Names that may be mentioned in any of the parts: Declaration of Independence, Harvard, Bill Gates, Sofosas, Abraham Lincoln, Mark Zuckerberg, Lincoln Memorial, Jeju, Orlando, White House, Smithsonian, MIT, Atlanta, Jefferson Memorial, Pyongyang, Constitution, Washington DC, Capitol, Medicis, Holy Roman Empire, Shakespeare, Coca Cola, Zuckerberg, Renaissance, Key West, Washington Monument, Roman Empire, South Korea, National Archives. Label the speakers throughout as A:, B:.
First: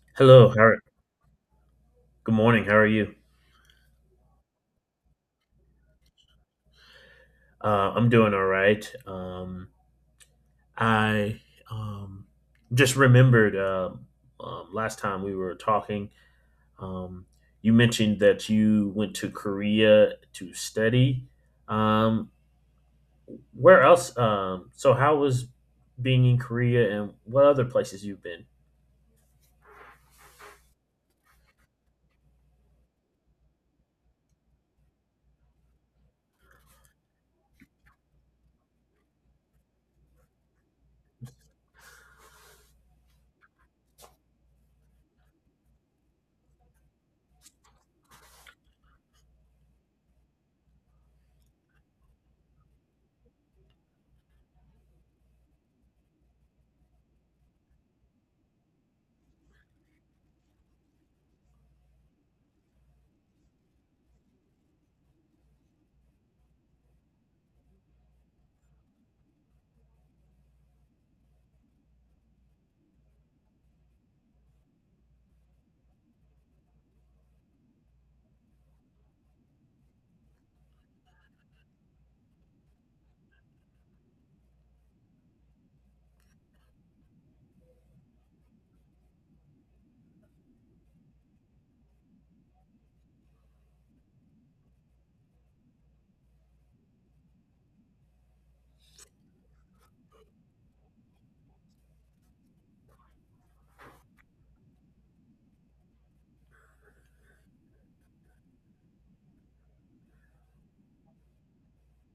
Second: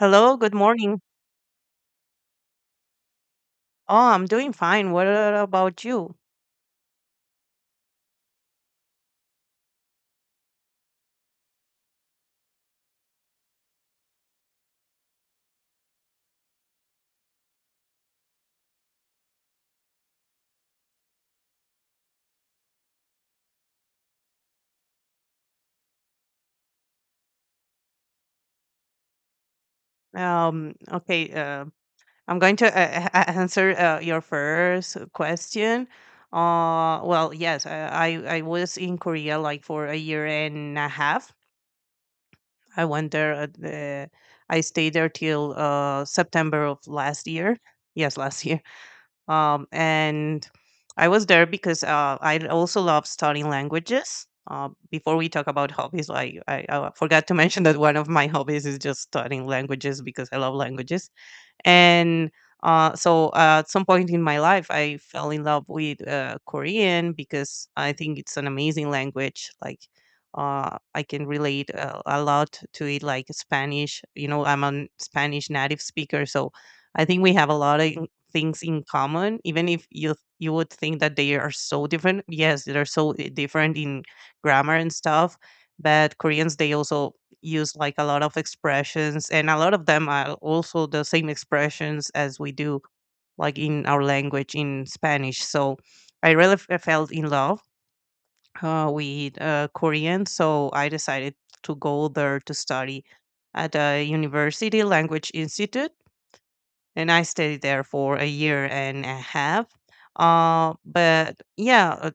A: Hello,
B: Hello,
A: good morning.
B: good morning. How are you?
A: Oh, I'm doing fine. What about you?
B: I'm doing all right. I um, just remembered last time we were talking, um, you mentioned that you went to Korea to study. Um, where else? So, how was being in Korea and what other places you've been?
A: Okay, I'm going to answer your first question. Well, yes, I was in Korea like for a year and a half. I went there. I stayed there till September of last year. Yes, last year. And I was there because I also love studying languages. Before we talk about hobbies, I forgot to mention that one of my hobbies is just studying languages, because I love languages, and so at some point in my life, I fell in love with Korean, because I think it's an amazing language. Like, I can relate a lot to it, like Spanish. You know, I'm a Spanish native speaker, so I think we have a lot of things in common, even if you would think that they are so different. Yes, they're so different in grammar and stuff. But Koreans, they also use like a lot of expressions, and a lot of them are also the same expressions as we do, like in our language, in Spanish. So I really f- I felt in love with Korean, so I decided to go there to study at a university language institute, and I stayed there for a year and a half. But yeah,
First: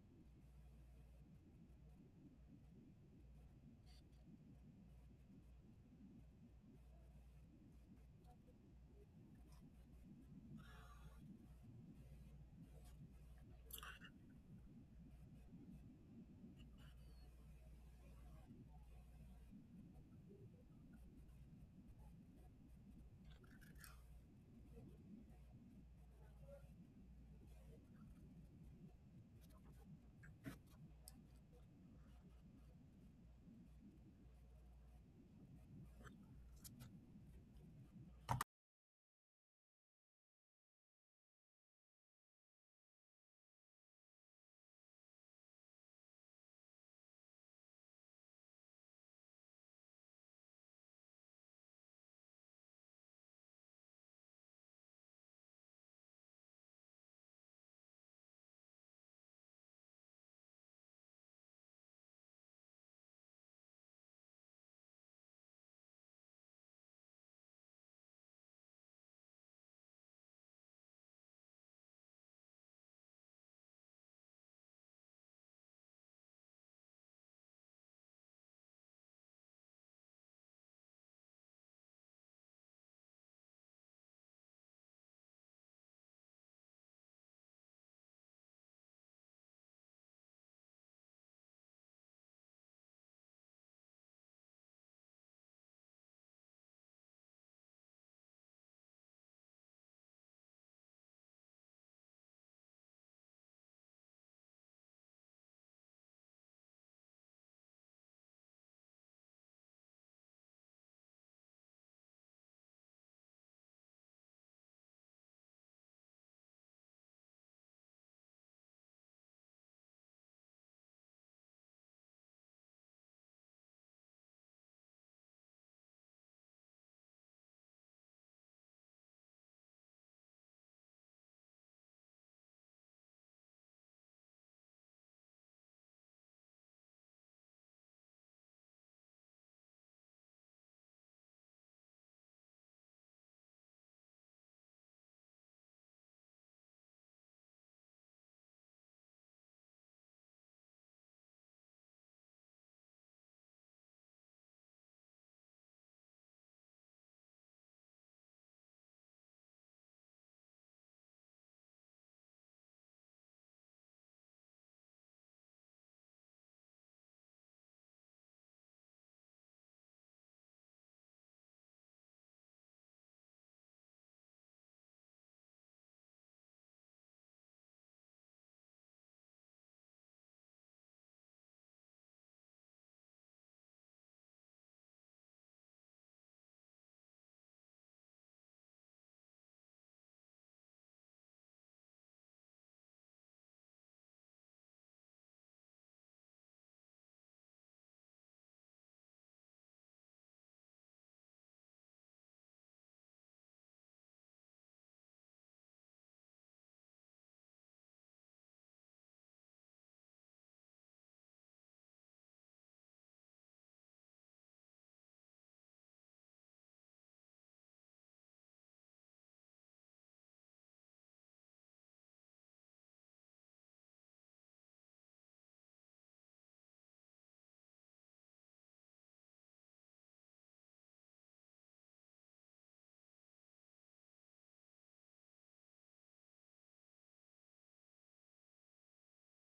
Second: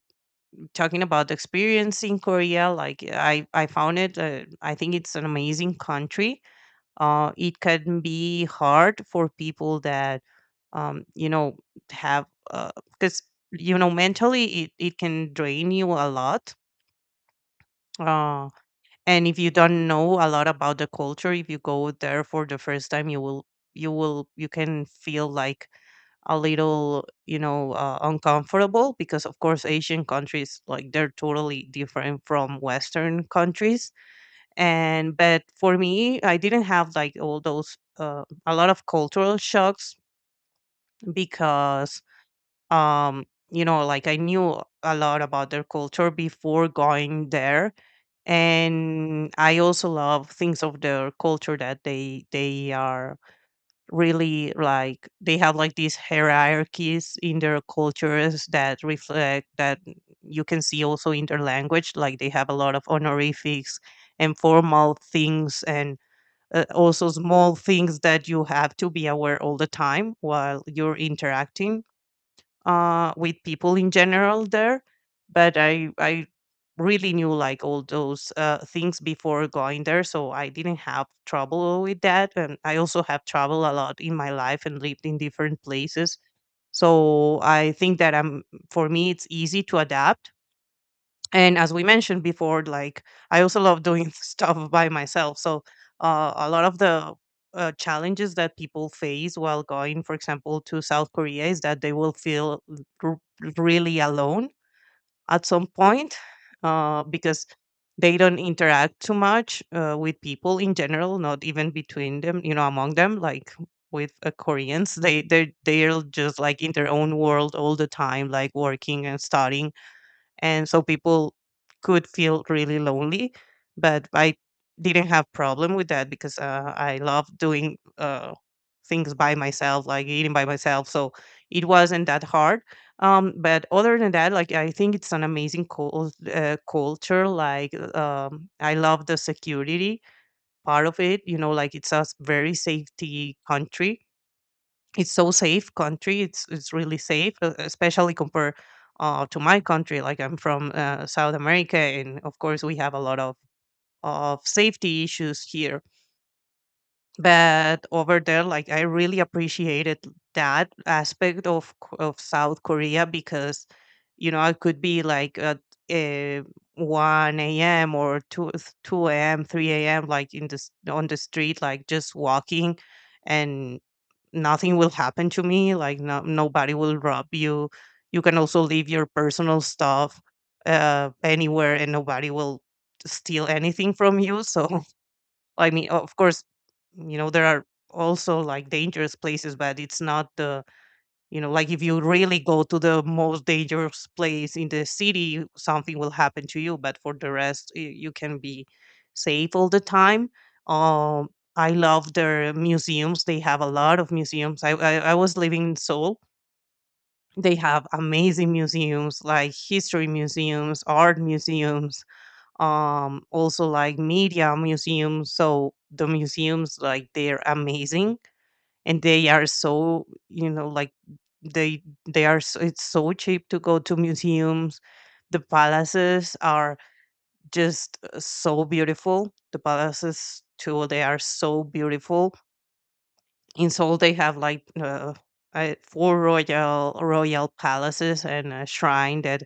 A: talking about the experience in Korea, like, I found it. I think it's an amazing country. It can be hard for people that, you know, have, because, you know, mentally, it can drain you a lot. uh, and if you don't know a lot about the culture, if you go there for the first time, you can feel like a little, you know, uncomfortable, because of course Asian countries, like, they're totally different from Western countries. And but for me, I didn't have like all those a lot of cultural shocks, because, um you know, like, I knew a lot about their culture before going there. And I also love things of their culture that they are really, like, they have like these hierarchies in their cultures, that reflect that you can see also in their language, like they have a lot of honorifics and formal things. And also small things that you have to be aware all the time while you're interacting with people in general there. But I really knew like all those things before going there, so I didn't have trouble with that. And I also have traveled a lot in my life and lived in different places, so I think that, I'm for me, it's easy to adapt. And as we mentioned before, like, I also love doing stuff by myself. So, a lot of the challenges that people face while going, for example, to South Korea is that they will feel r- really alone at some point. Because they don't interact too much with people in general, not even between them, you know, among them, like with Koreans. They're just like in their own world all the time, like working and studying. And so people could feel really lonely. But I didn't have problem with that, because I love doing things by myself, like eating by myself, so it wasn't that hard. But other than that, like, I think it's an amazing culture. Like, I love the security part of it. You know, like, it's a very safety country. It's so safe country. It's really safe, especially compared to my country. Like, I'm from South America, and of course we have a lot of safety issues here. But over there, like, I really appreciated that aspect of of South Korea, because, you know, I could be like at uh, 1 a.m. or 2 a.m., 3 a.m., like in this, on the street, like just walking. And nothing will happen to me, like no, nobody will rob you. You can also leave your personal stuff anywhere, and nobody will steal anything from you. So I mean, of course, you know, there are also like dangerous places, but it's not the, you know, like, if you really go to the most dangerous place in the city, something will happen to you. But for the rest, you can be safe all the time. Um, I love their museums. They have a lot of museums. I was living in Seoul. They have amazing museums, like history museums, art museums, also like media museums. So the museums, like, they're amazing, and they are so, you know, like, they they are so, it's so cheap to go to museums. The palaces are just so beautiful. The palaces too, they are so beautiful. In Seoul, they have like four royal palaces and a shrine, that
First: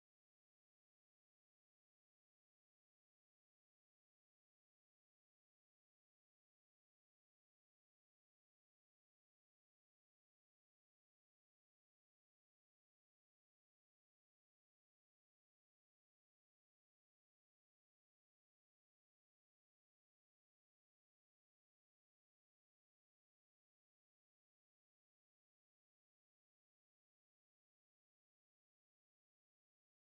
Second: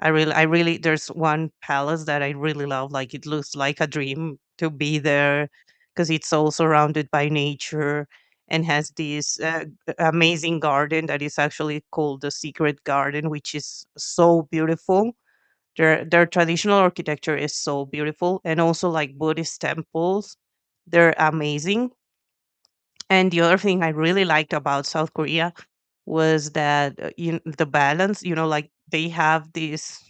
A: there's one palace that I really love. Like, it looks like a dream to be there, because it's all surrounded by nature and has this amazing garden that is actually called the Secret Garden, which is so beautiful. Their traditional architecture is so beautiful, and also like Buddhist temples, they're amazing. And the other thing I really liked about South Korea was that, in the balance, you know, like, they have this.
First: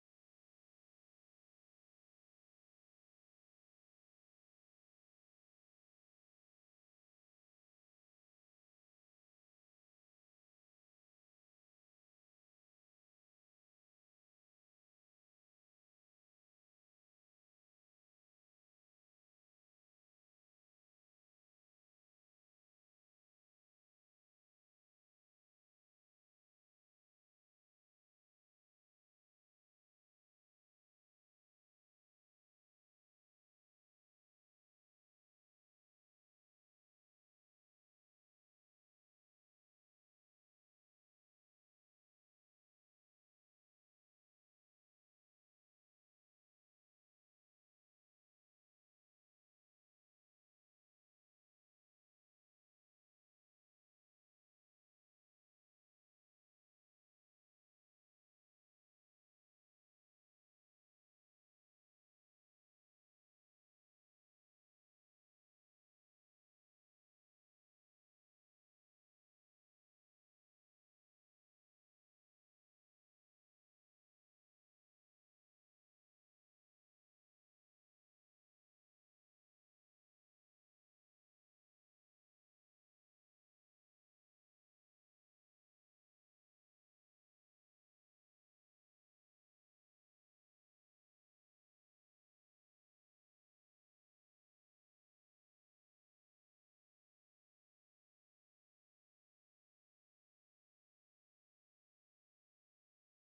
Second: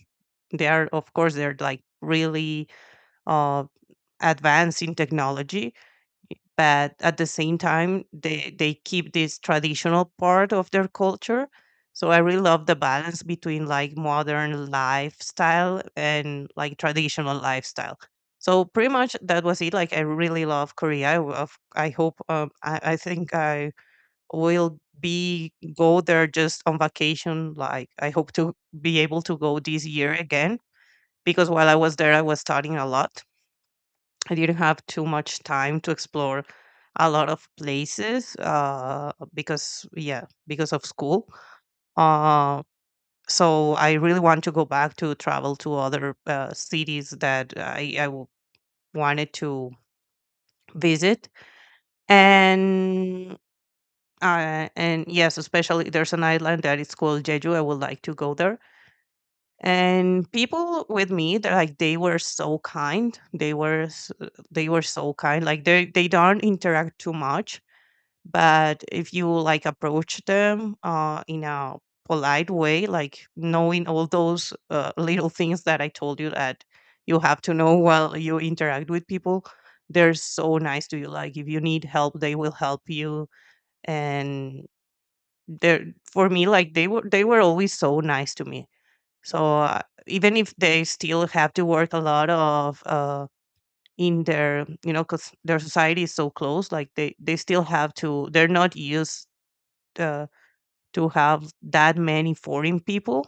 A: They are, of course, they're like really uh advanced in technology, but at the same time, they keep this traditional part of their culture. So I really love the balance between like modern lifestyle and like traditional lifestyle. So pretty much that was it. Like, I really love Korea. I hope, I think I will be go there just on vacation, like I hope to be able to go this year again. Because while I was there, I was studying a lot. I didn't have too much time to explore a lot of places because, yeah, because of school. uh, so I really want to go back to travel to other cities that I wanted to visit. And Uh, and yes, especially there's an island that is called Jeju. I would like to go there. And people with me, they're like, they were so kind. They were so kind. Like, they don't interact too much, but if you like approach them in a polite way, like knowing all those little things that I told you that you have to know while you interact with people, they're so nice to you. Like, if you need help, they will help you, and they're, for me, like, they were always so nice to me. So, even if they still have to work a lot of, in their, you know, because their society is so closed, like, they still have to, they're not used, uh, to have that many foreign people.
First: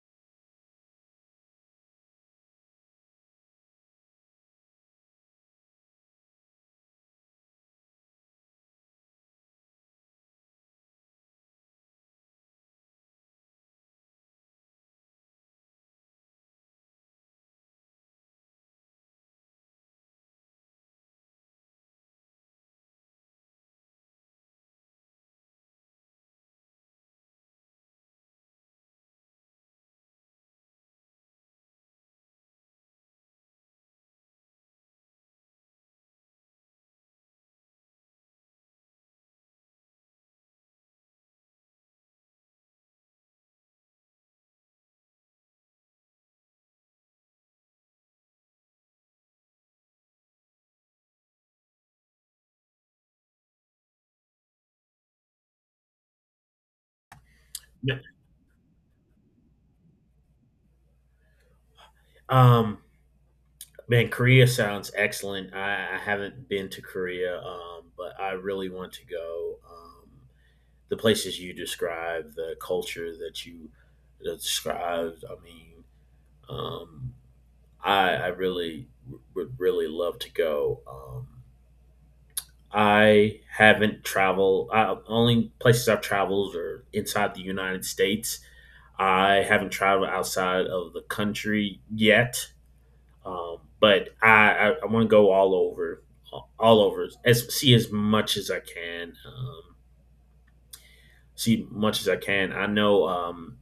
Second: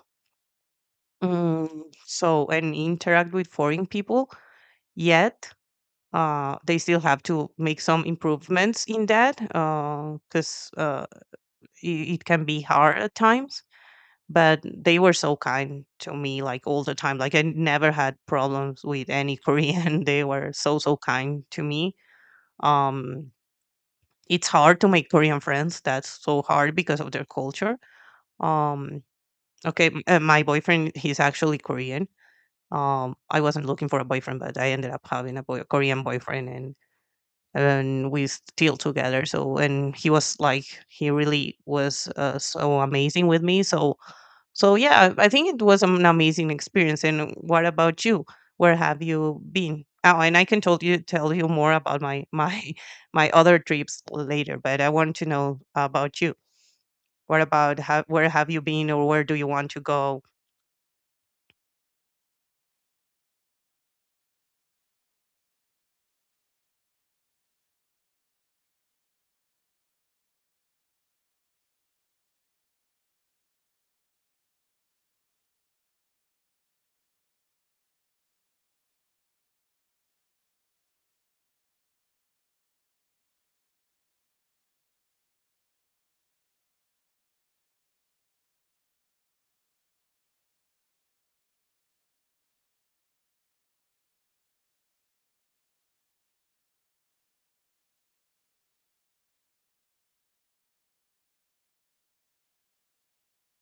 A: So, and interact with foreign people yet, they still have to make some improvements in that, because it can be hard at times. But they were so kind to me, like all the time. Like, I never had problems with any Korean. They were so kind to me. um it's hard to make Korean friends. That's so hard, because of their culture. um okay, my boyfriend, he's actually Korean. I wasn't looking for a boyfriend, but I ended up having a Korean boyfriend, and we still together. So, and he was like, he really was so amazing with me. So, so yeah, I think it was an amazing experience. And what about you? Where have you been? Oh, and I can tell you more about my my other trips later. But I want to know about you.
B: Yeah.
A: Where have you been, or where do you want to go?
B: Um, Man, Korea sounds excellent. I haven't been to Korea, but I really want to go. The places you described, the culture that you described. I mean, um, I really would really love to go. I haven't traveled. Only places I've traveled are inside the United States. I haven't traveled outside of the country yet, but I want to go all over, as see as much as I can, see much as I can. I know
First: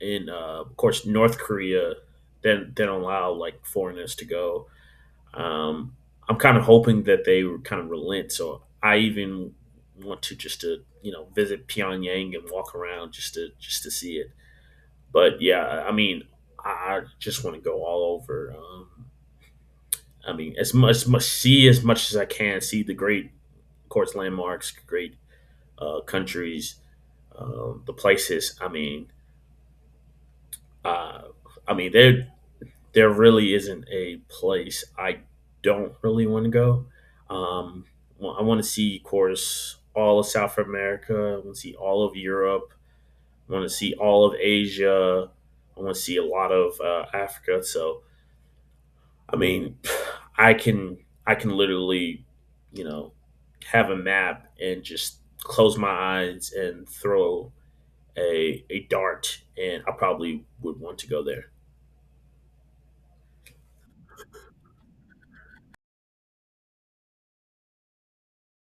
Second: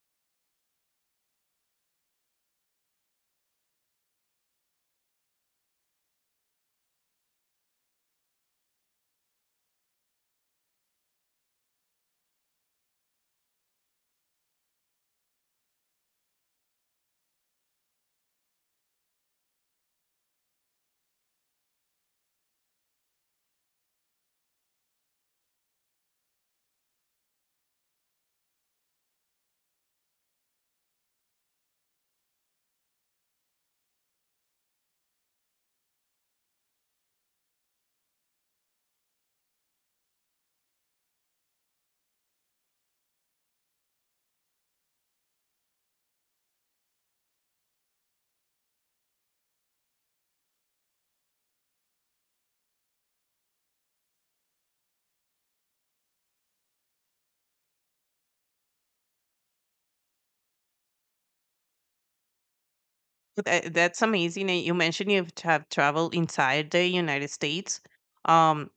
B: in of course North Korea then allow like foreigners to go. Um, I'm kind of hoping that they kind of relent. So I even want to just to visit Pyongyang and walk around just to see it. But yeah, I mean, I, just want to go all over. I mean, as much see as much as I can. See the great, of course, landmarks, great countries, the places. Uh, I mean, there really isn't a place I don't really want to go. Um, I want to see, of course, all of South America. I want to see all of Europe. I want to see all of Asia. I want to see a lot of Africa. So, I mean, I can I can literally, you know, have a map and just close my eyes and throw a dart, and I probably would want to go there.
A: That's amazing. And you mentioned you have traveled inside the United States. Um,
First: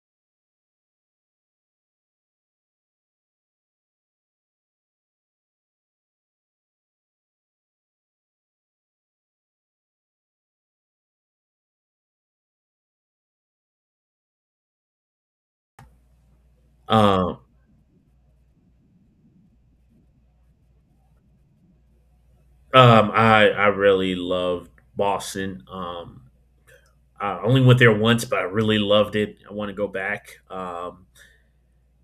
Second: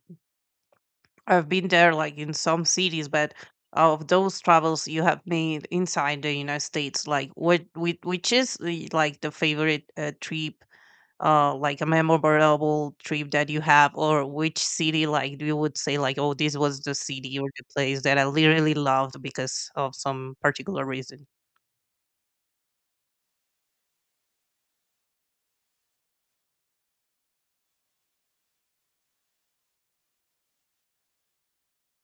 A: I've been there like in some cities, but of those travels you have made inside the United States, like, which is the, like, the favorite trip, like a memorable trip that you have, or which city like you would say like, oh, this was the city
B: Um,
A: or the place that I literally loved because of some particular reason.
B: I really loved Boston. I only went there once, but I really loved it. I want to go back.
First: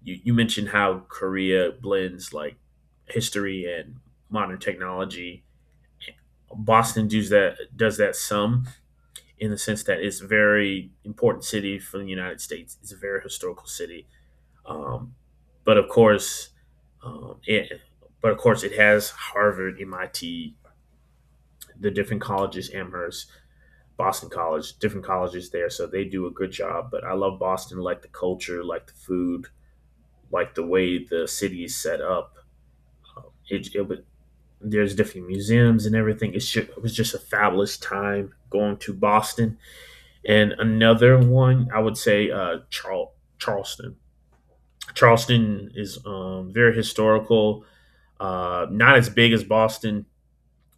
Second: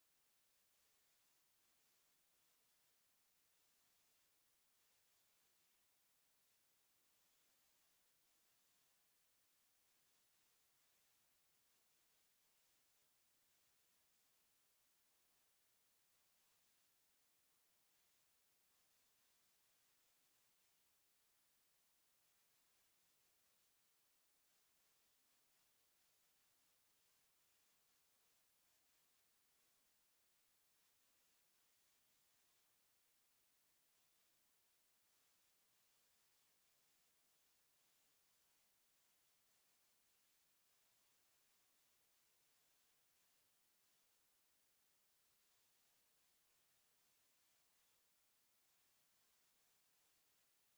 B: You mentioned how Korea blends like history and modern technology. Boston does that some in the sense that it's a very important city for the United States. It's a very historical city. Um, but of course, um, it but of course it has Harvard, MIT, the different colleges, Amherst Boston College, different colleges there, so they do a good job. But I love Boston, like the culture, like the food, like the way the city is set up. It, it was, there's different museums and everything. It was just a fabulous time going to Boston. And another one, I would say, Charleston. Charleston is very historical, not as big as Boston.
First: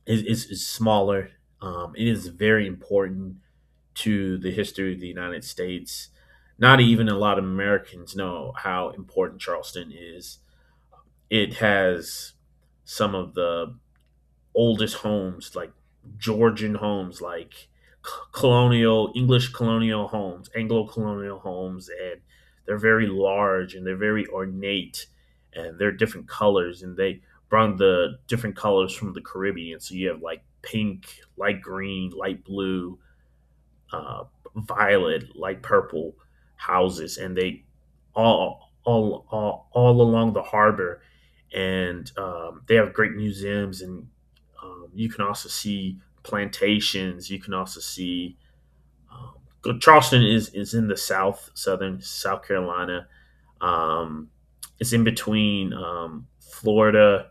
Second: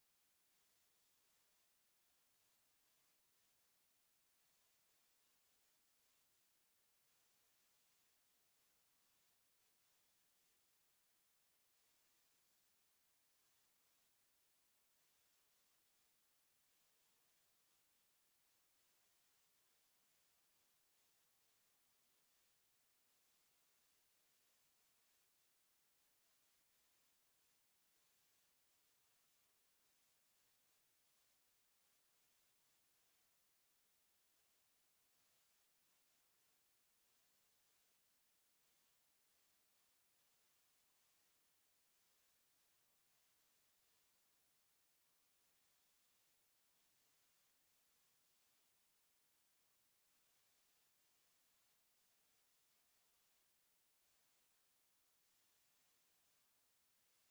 B: It's smaller. It is very important to the history of the United States. Not even a lot of Americans know how important Charleston is. It has some of the oldest homes, like Georgian homes, like colonial English colonial homes, Anglo colonial homes, and they're very large and they're very ornate and they're different colors and they brought the different colors from the Caribbean. So you have like pink, light green, light blue, uh, violet, like purple houses, and they all along the harbor, and they have great museums, and you can also see plantations. You can also see Charleston is in the south, southern South Carolina. Um, it's in between Florida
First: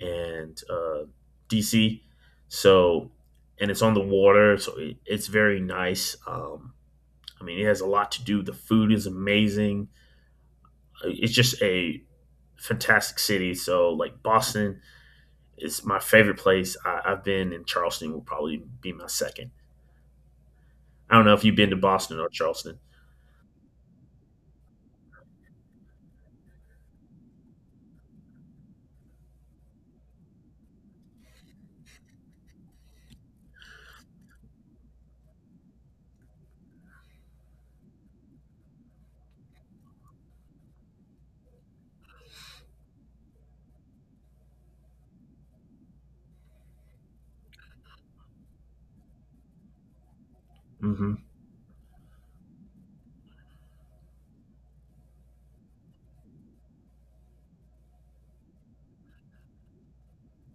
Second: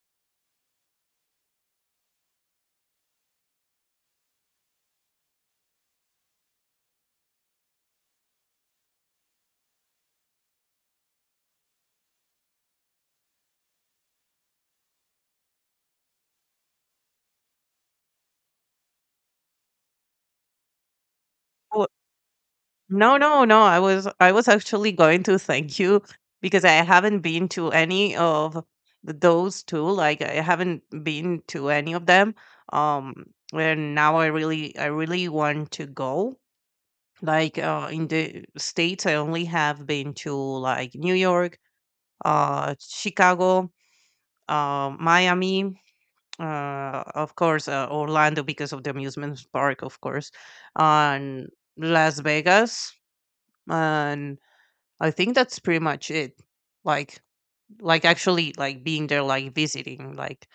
B: and DC, so and it's on the water, so it's very nice. I mean, it has a lot to do. The food is amazing. It's just a fantastic city. So, like, Boston is my favorite place I've been, and Charleston will probably be my second. I don't know if you've been to Boston or Charleston.
A: No, no, no. I was actually going to thank you, because I haven't been to any of those two. Like, I haven't been to any of them. Um, and now I really want to go. Like, in the states, I only have been to like New York, Chicago, Miami. Of course, Orlando because of the amusement park, of course,
B: Mm-hmm.
A: and Las Vegas, and I think that's pretty much it. Like like, actually, like being there, like visiting, like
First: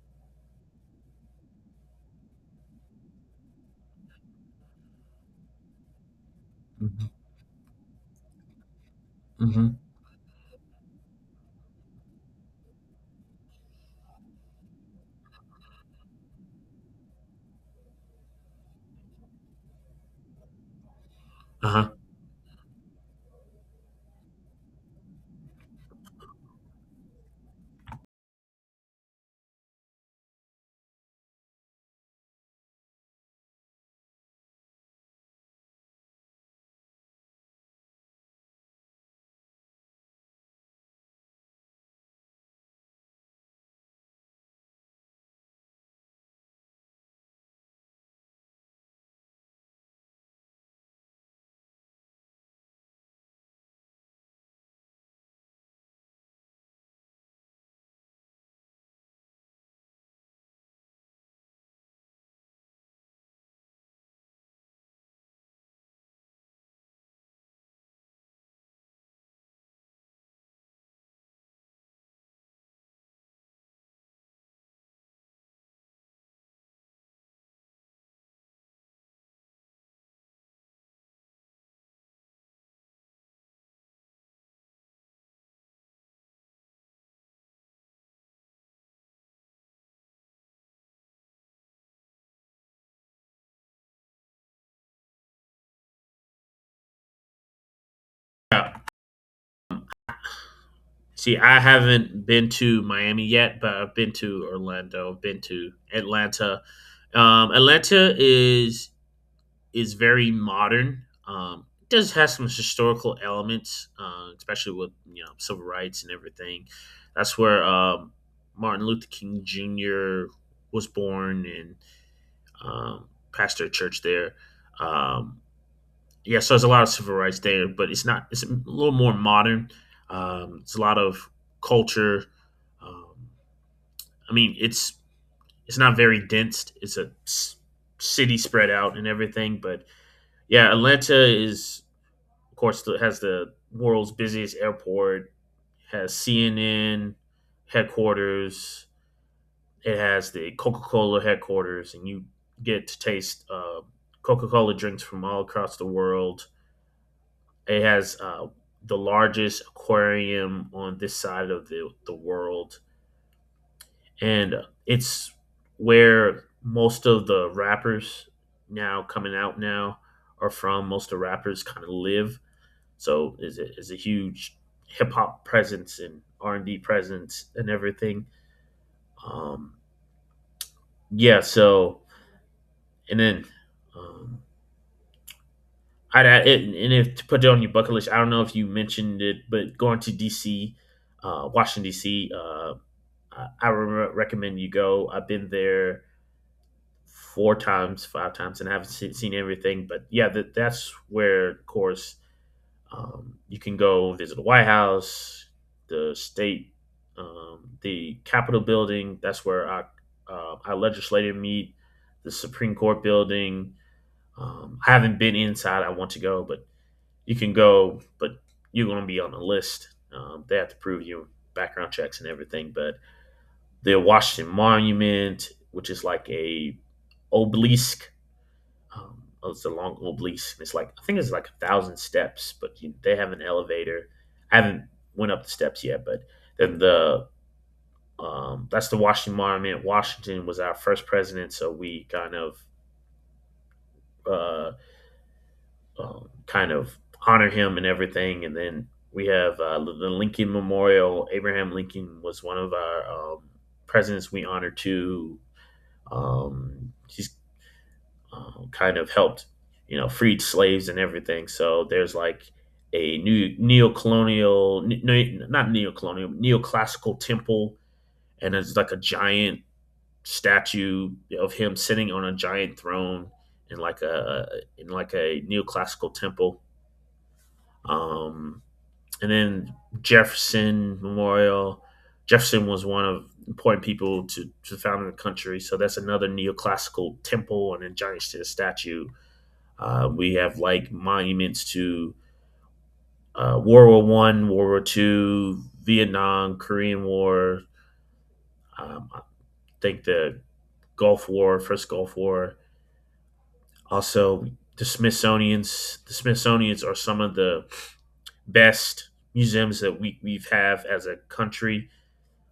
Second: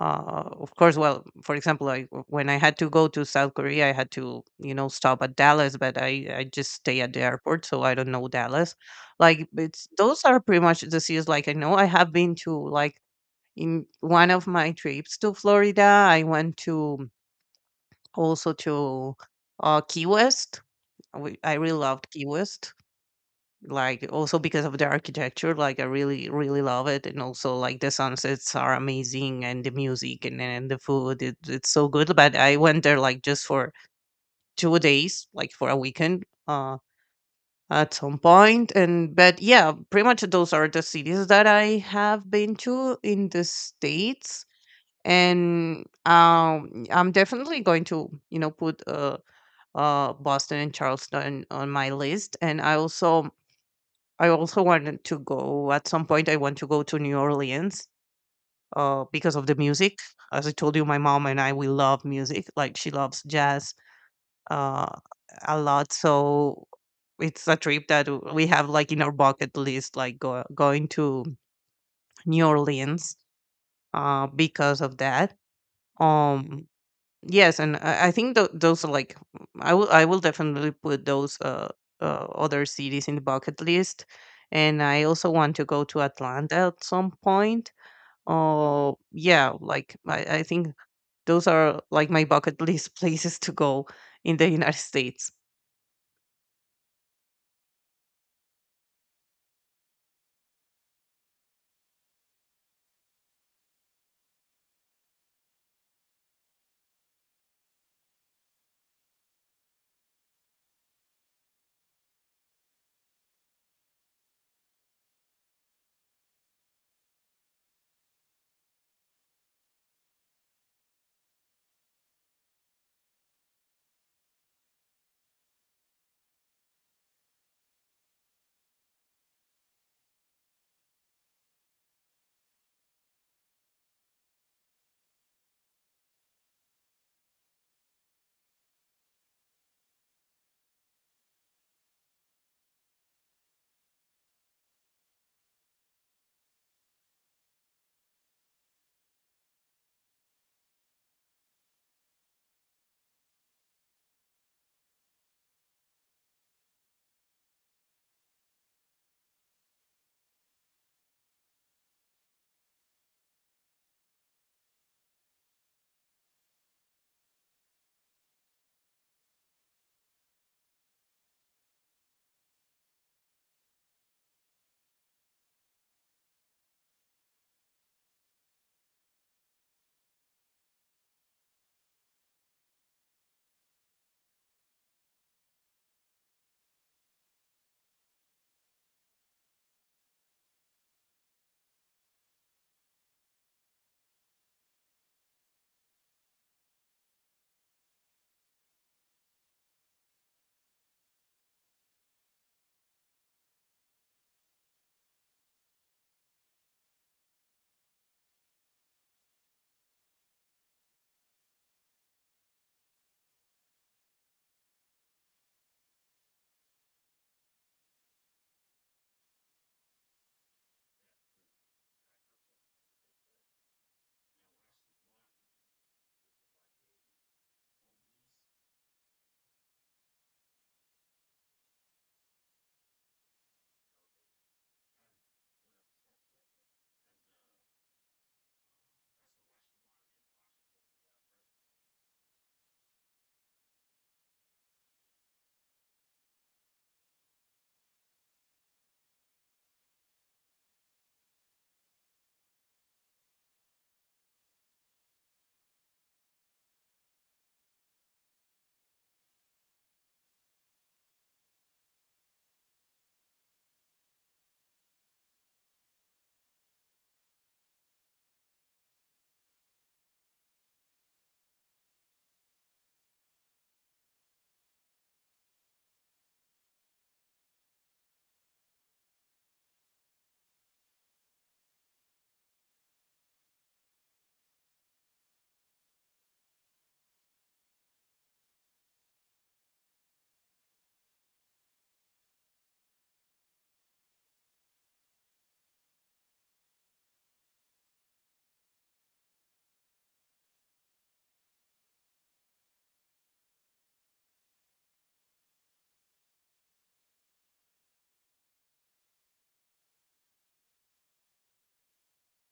A: of course, well, for example, like when I had to go to South Korea, I had to, you know, stop at Dallas, but I just stay
B: Mm-hmm.
A: at the airport, so I don't know Dallas. Like,
B: Mm-hmm.
A: it's, those are pretty much the cities, like, I know I have been to. Like, in one of my trips to Florida, I went to, also to, Key West. I really
B: Uh-huh.
A: loved Key West, like, also because of the architecture, like, I really really love it, and also, like, the sunsets are amazing, and the music, and the food, it's so good, but I went there like just for 2 days, like for a weekend, at some point. And but yeah, pretty much those are the cities that I have been to in the states. And I'm definitely going to, you know, put Boston and Charleston on my list, and I also wanted to go at some point. I want to go to New Orleans because of the music. As I told you, my mom and I, we love music. Like, she loves jazz uh, a lot. So it's a trip that we have, like, in our bucket list, like, going to New Orleans, because of that. Um, Yes, and I think those are like, I will definitely put those other cities in the bucket list, and I also want to go to Atlanta at some point. Oh yeah, like, I think those are, like, my bucket list places to go in the United States.
B: Yeah. See, I haven't been to Miami yet, but I've been to Orlando, I've been to Atlanta. Atlanta is very modern. It does have some historical elements, especially with you know civil rights and everything. That's where Martin Luther King Jr. was born and pastor a church there. Um, yeah, so there's a lot of civil rights there, but it's not. It's a little more modern. It's a lot of culture. Um, I mean, it's not very dense. City spread out and everything, but yeah, Atlanta is. Of course, it has the world's busiest airport, has CNN headquarters, it has the Coca Cola headquarters, and you get to taste Coca Cola drinks from all across the world. It has the largest aquarium on this side of the world, and it's where most of the rappers now coming out now are from. Most of the rappers kind of live. So is it is a huge hip hop presence and R&B presence and everything. Um, yeah. So and then um, I'd add, and if to put it on your bucket list, I don't know if you mentioned it, but going to DC, Washington DC, recommend you go. I've been there four times, five times, and I haven't seen everything. But yeah, that's where, of course. You can go visit the White House, the state, the Capitol building. That's where our legislative meet, the Supreme Court building. I haven't been inside. I want to go, but you can go, but you're going to be on the list. They have to prove you background checks and everything. But the Washington Monument, which is like a obelisk. Oh, it's a long oblique. It's like I think it's like 1,000 steps, but they have an elevator. I haven't went up the steps yet, but then the that's the Washington Monument. Washington was our first president, so we uh, kind of honor him and everything. And then we have the Lincoln Memorial. Abraham Lincoln was one of our presidents we honor too. He's kind of helped, you know, freed slaves and everything. So there's like a new neo-colonial, not neo-colonial, neoclassical temple, and it's like a giant statue of him sitting on a giant throne in like a in like a neoclassical temple. Um, and then Jefferson Memorial. Jefferson was one of important people to founding the country. So that's another neoclassical temple and a giant statue. We have like monuments to World War I, World War II, Vietnam, Korean War. I think the Gulf War, first Gulf War. Also, the Smithsonian's. The Smithsonian's are some of the best museums that we've have as a country.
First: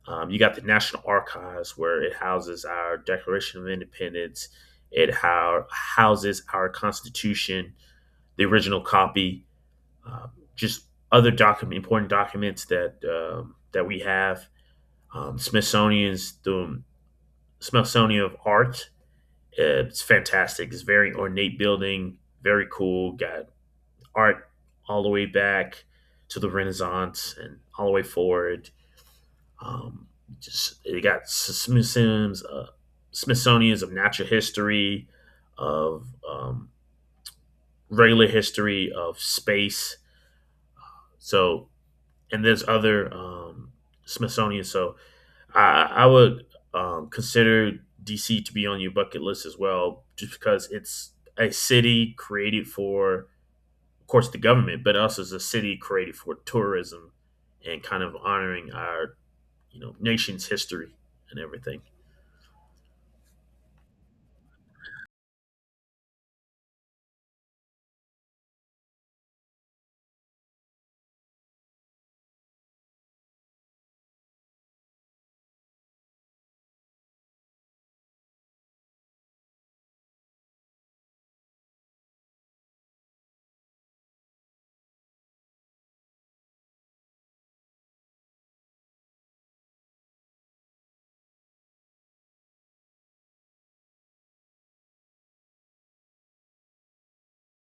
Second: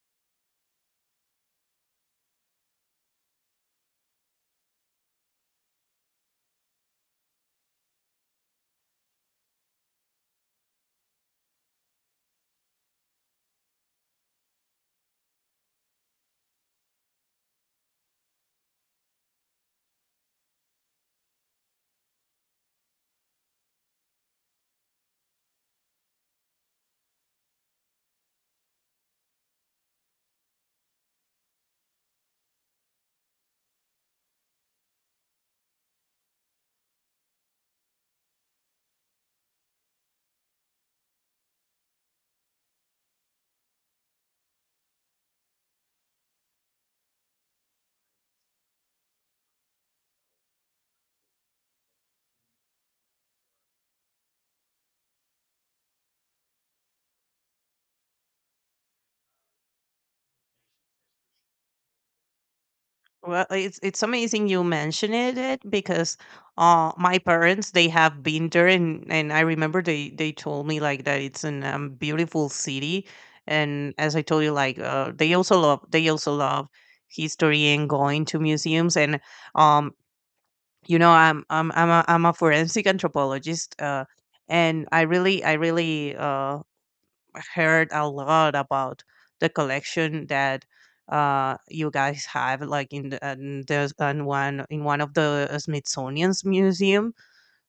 B: You got the National Archives, where it houses our Declaration of Independence. Houses our Constitution, the original copy. Just other document important documents that that we have. Smithsonian's the Smithsonian of Art. It's fantastic. It's very ornate building, very cool. Got art all the way back to the Renaissance and all the way forward. Um, just it got Smithsonian's Smithsonian's of natural history, of regular history, of space. So and there's other Smithsonian. So I would consider DC to be on your bucket list as well, just because it's a city created for, of course, the government, but also it's a city created for tourism and kind of honoring our, you know, nation's history and everything.
A: Well, it's amazing you mentioned it, because my parents, they have been there, and I remember they told me, like, that it's an beautiful city, and as I told you, like, they also love, history, and going to museums, and um you know, I'm a forensic anthropologist, and I really, heard a lot about the collection that, you guys have, like, in the, and there's, and one in one of the Smithsonian's museum.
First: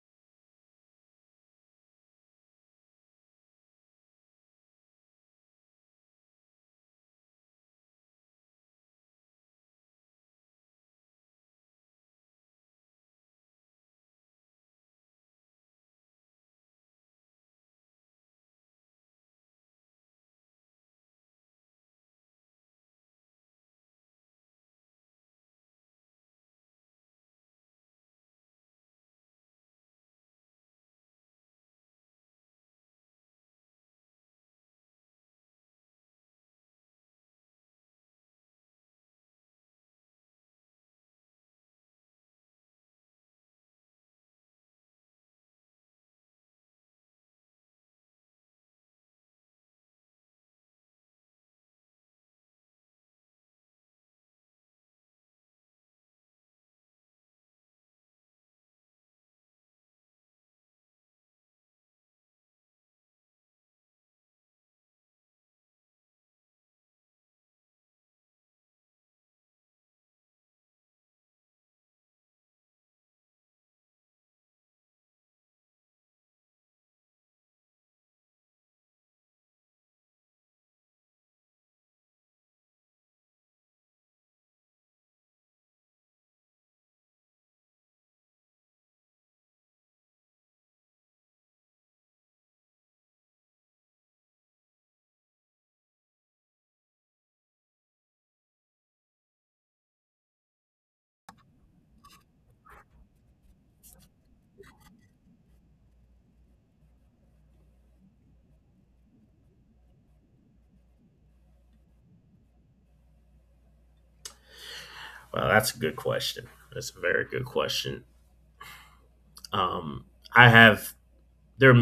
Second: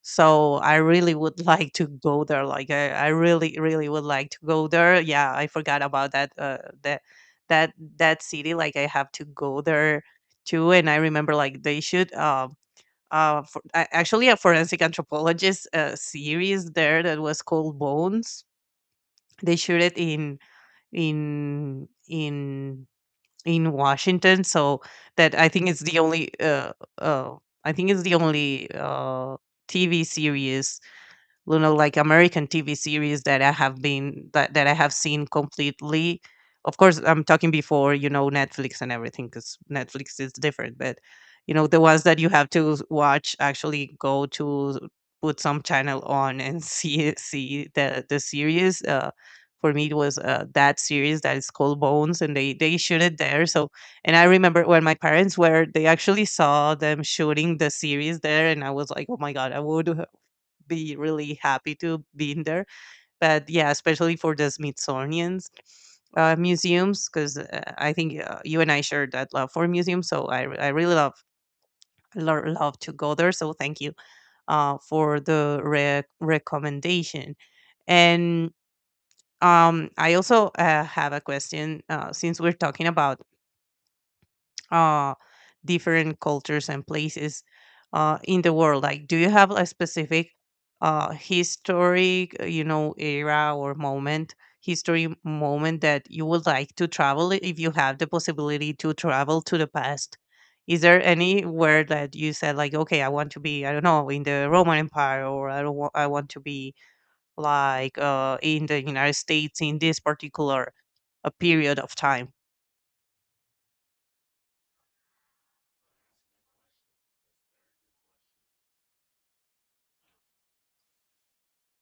A: So I really would like to go there, like, I really really would like to go there. Yeah, I forgot about that, that city, like, I have to go there too. And I remember, like, they should, actually, a forensic anthropologist series there that was called Bones. They shoot it in in in Washington. So that, I think it's the only, uh I think it's the only TV series, you know, like American TV series, that I have been, that, that I have seen completely. Of course, I'm talking before, you know, Netflix and everything, because Netflix is different, but, you know, the ones that you have to watch, actually go to put some channel on and see the series. For me, it was, that series that is called Bones, and they shoot it there. So, and I remember when my parents were they actually saw them shooting the series there, and I was like, oh my god, I would be really happy to be in there. But yeah, especially for the Smithsonian's museums, because, I think, you and I share that love for museums. So I, I really love love to go there. So thank you for the recommendation. And I also have a question, since we're talking about, uh, different cultures and places, in the world. Like, do you have a specific, historic, you know, era or moment, history moment, that you would like to travel if you have the possibility to travel to the past? Is there anywhere that you said like, okay, I want to be, I don't know, in the Roman Empire, or I don't, wa- I want to be, like, in the United States in this particular period of time?
B: Wow, that's a good question. That's a very good question. Um, I have there.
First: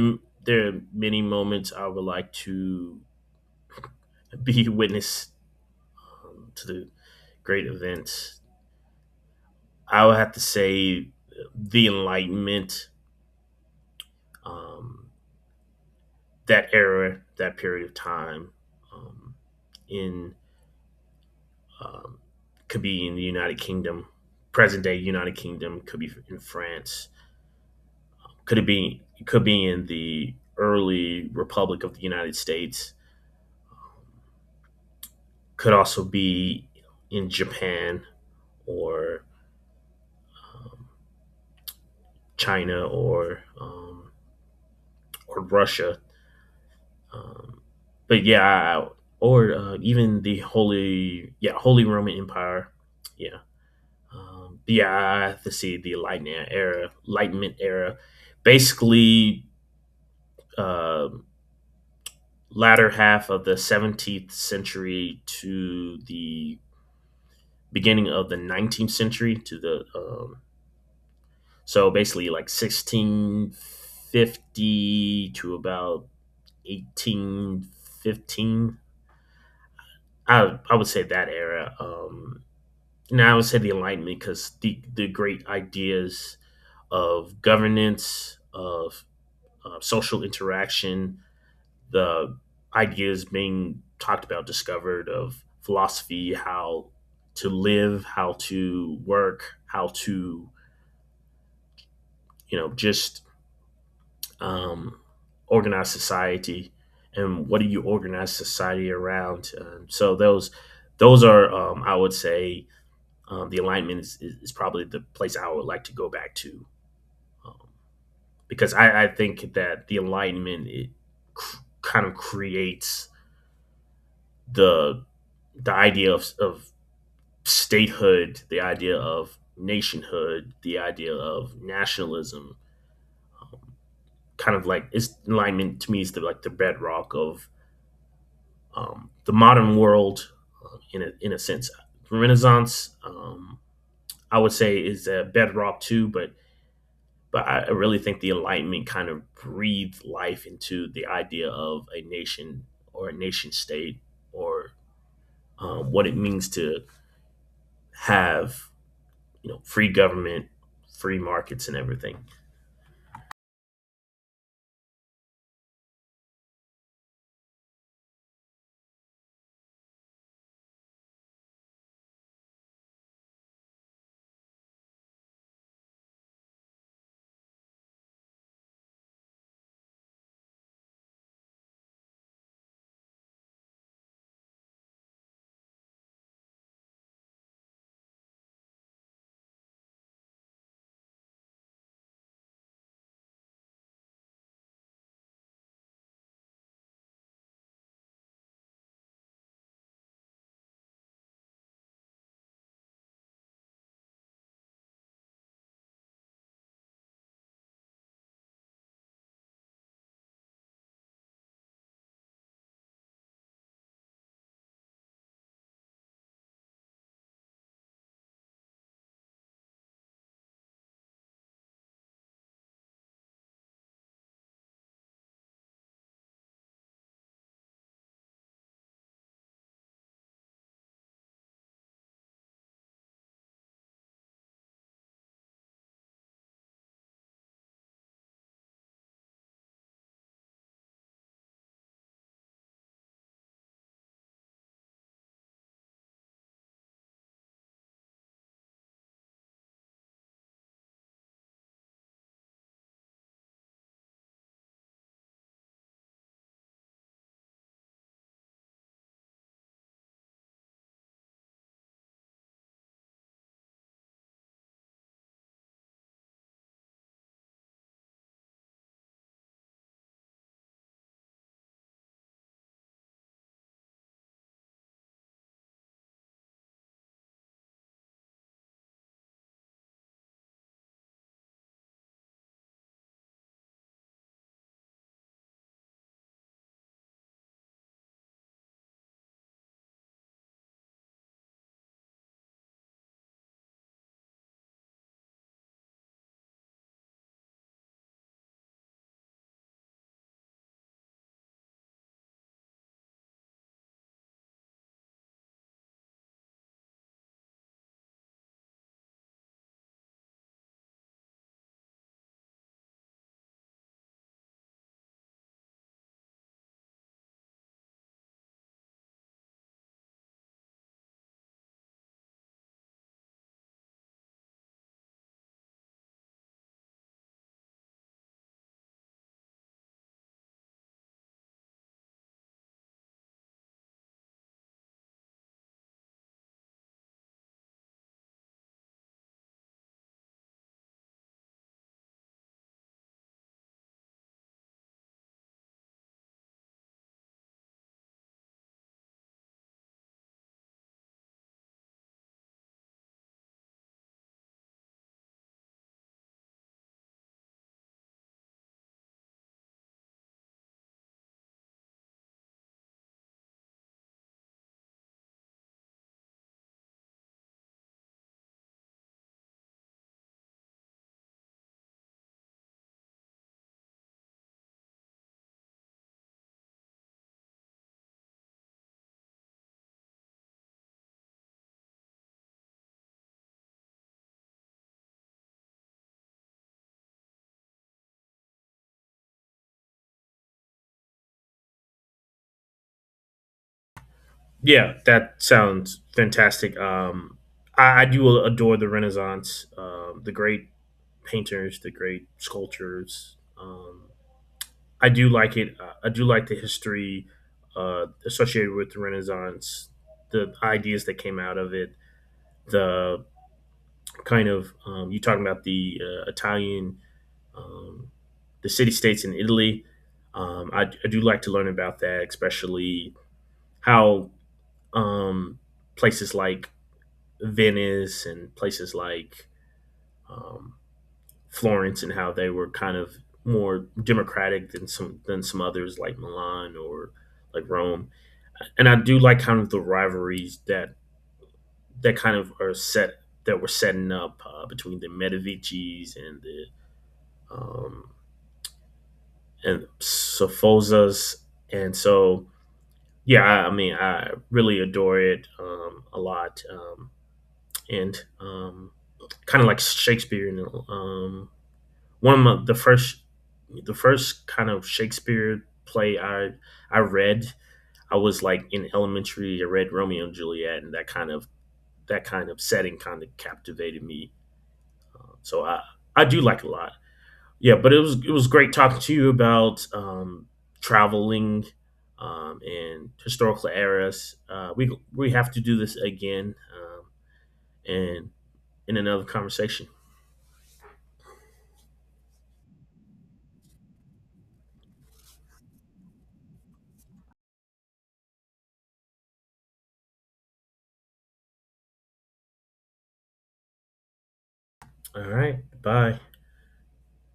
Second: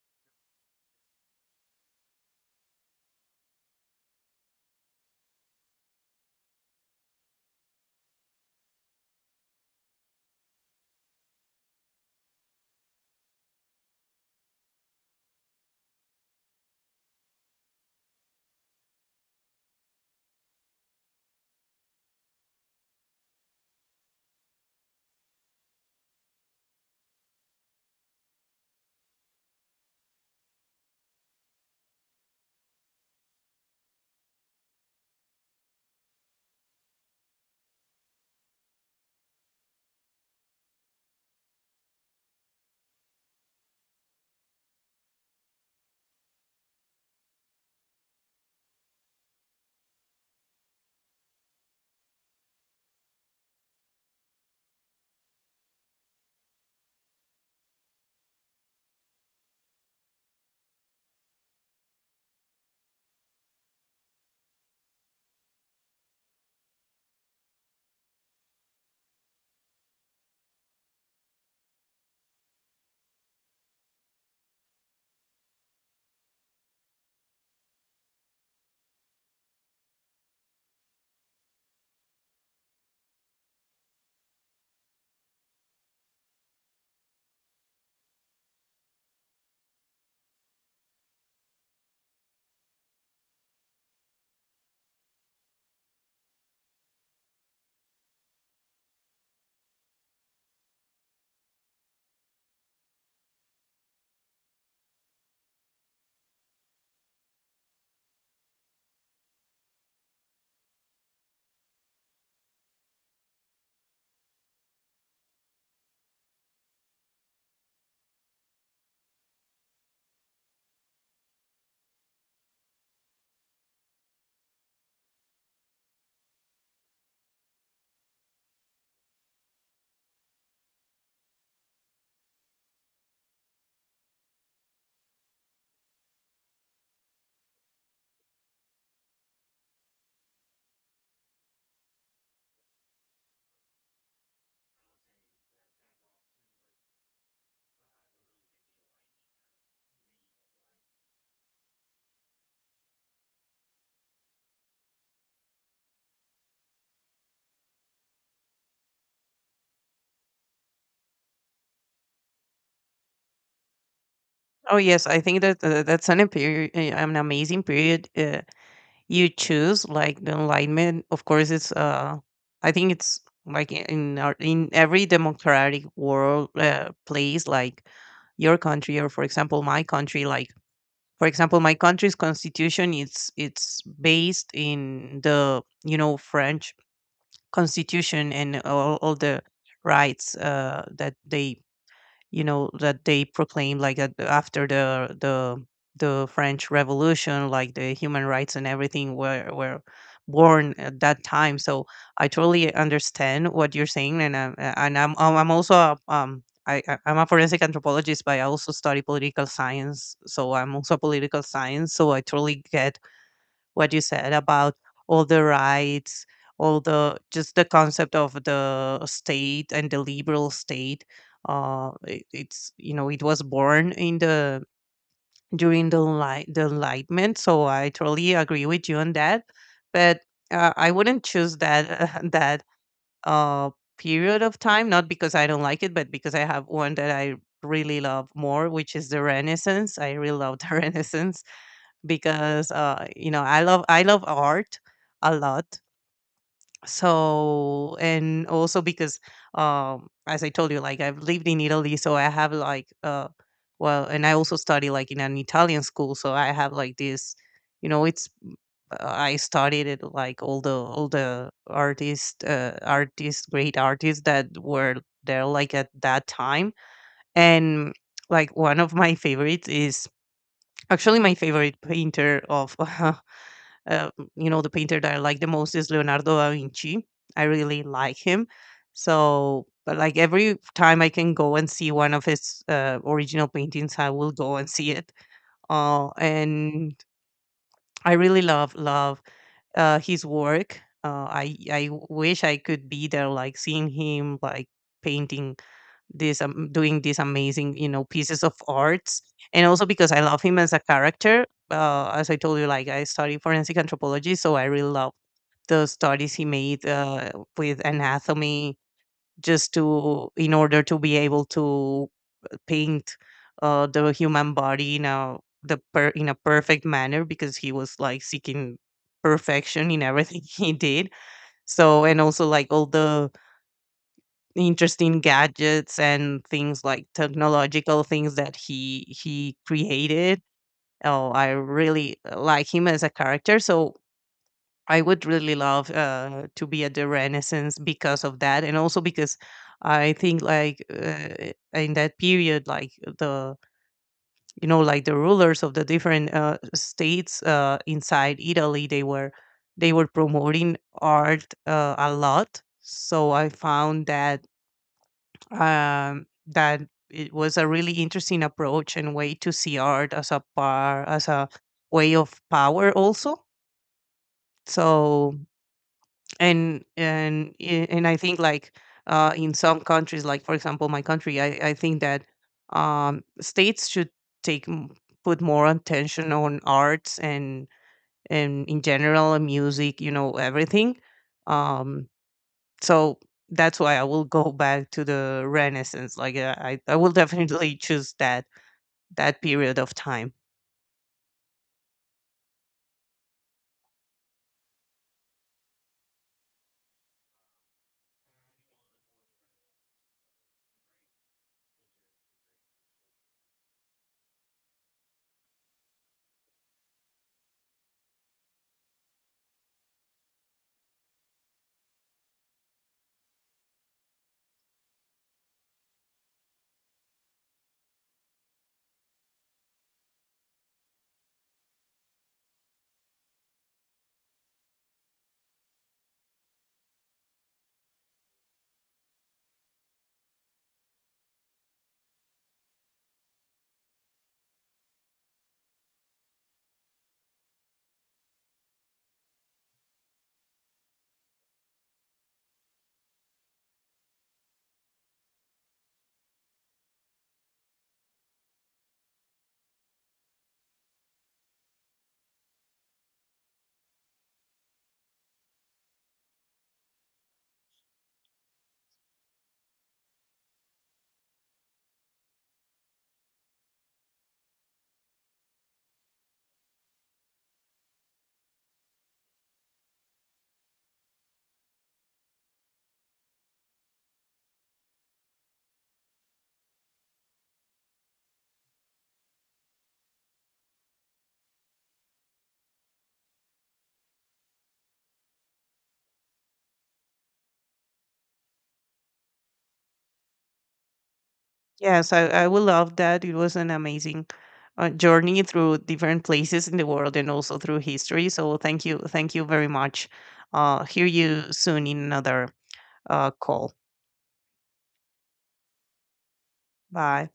B: There are many moments I would like to be witness to the great events. I would have to say the Enlightenment, um, that era, that period of time um, in um, could be in the United Kingdom, present day United Kingdom, could be in France, could be in the early Republic of the United States, could also be in Japan or um, China or Russia, Um, but yeah, I- or even the Holy, yeah, Holy Roman Empire. Yeah, yeah, I have to see the Enlightenment era. Enlightenment era, basically, uh, latter half of the 17th century to the beginning of the 19th century to the so basically like 1650 to about 1815. I would say that era. Now I would say the Enlightenment because the great ideas of governance, of social interaction, the ideas being talked about, discovered of philosophy, how to live, how to work, how to you know just um, organize society, and what do you organize society around? So those are I would say the alignment is probably the place I would like to go back to, um, because I think that the alignment it kind of creates the the idea of statehood, the idea of nationhood, the idea of nationalism. Um, Kind of like it's alignment to me is like the bedrock of the modern world in a sense. Renaissance, I would say, is a bedrock too, but I really think the Enlightenment kind of breathed life into the idea of a nation or a nation state or what it means to have you know free government, free markets, and everything.
A: Oh yes, I think that, that's an an amazing period, you choose. Like the Enlightenment, of course, it's, I think it's, like, in our, in every democratic world place, like your country, or, for example, my country. Like, for example, my country's constitution, it's based in the, you know, French constitution, and all the rights, that they, you know, that they proclaim, like, after the French Revolution, like the human rights and everything, were born at that time. So I totally understand what you're saying, and I'm, and I'm also a forensic anthropologist, but I also study political science, so I'm also a political science. So I totally get what you said about all the rights, all the, just the concept of the state and the liberal state. It, it's you know, it was born in the, during the Enlightenment. So I totally agree with you on that, but, I wouldn't choose that that uh period of time, not because I don't like it, but because I have one that I really love more, which is the Renaissance. I really love the Renaissance, because, you know, I love, art a lot. So, and also because, as I told you, like, I've lived in Italy, so I have like, well, and I also study like in an Italian school, so I have like this, you know, it's, I studied it, like, all the artists, great artists that were there, like, at that time, and like one of my favorites is actually my favorite painter of uh, you know, the painter that I like the most is Leonardo da Vinci. I really like him. So, but like, every time I can go and see one of his original paintings, I will go and see it, and I really love his work. I wish I could be there, like, seeing him like painting this doing these amazing, you know, pieces of arts. And also because I love him as a character, as I told you, like, I study forensic anthropology, so I really love the studies he made, with anatomy, just to in order to be able to paint, the human body, in a perfect manner, because he was like seeking perfection in everything he did. So, and also like all the interesting gadgets and things, like technological things that he created. Oh, I really, like him as a character. So I would really love, to be at the Renaissance because of that, and also because I think, like, in that period, like, the, you know, like the rulers of the different states inside Italy, they were promoting art a lot. So I found that, that it was a really interesting approach and way to see art as a, par as a way of power also. So, and I think, like, in some countries, like, for example, my country, I think that, states should take m- put more attention on arts, and in general, music, you know, everything. um so that's why I will go back to the Renaissance. I will definitely choose that that period of time.
B: Yeah, that sounds fantastic. I do adore the Renaissance, the great painters, the great sculptors. I do like it. I do like the history associated with the Renaissance, the ideas that came out of it, the kind of you talking about the Italian, um, the city states in Italy. I do like to learn about that, especially how um, places like Venice and places like um, Florence and how they were kind of more democratic than some others like Milan or like Rome. And I do like kind of the rivalries that kind of are set that were setting up between the Medicis and the um, and Sofosas. And so, yeah, I mean, I really adore it a lot. And kind of like Shakespeare, you know, the first kind of Shakespeare play I read. I was like in elementary. I read Romeo and Juliet, and that kind of setting kind of captivated me. So I do like it a lot. Yeah, but it was great talking to you about traveling and historical eras. We have to do this again, and in another conversation.
A: Yes, I will love that. It was an amazing journey through different places in the world, and also through history. So thank you very much. Hear you soon in another call.
B: All right, bye.
A: Bye.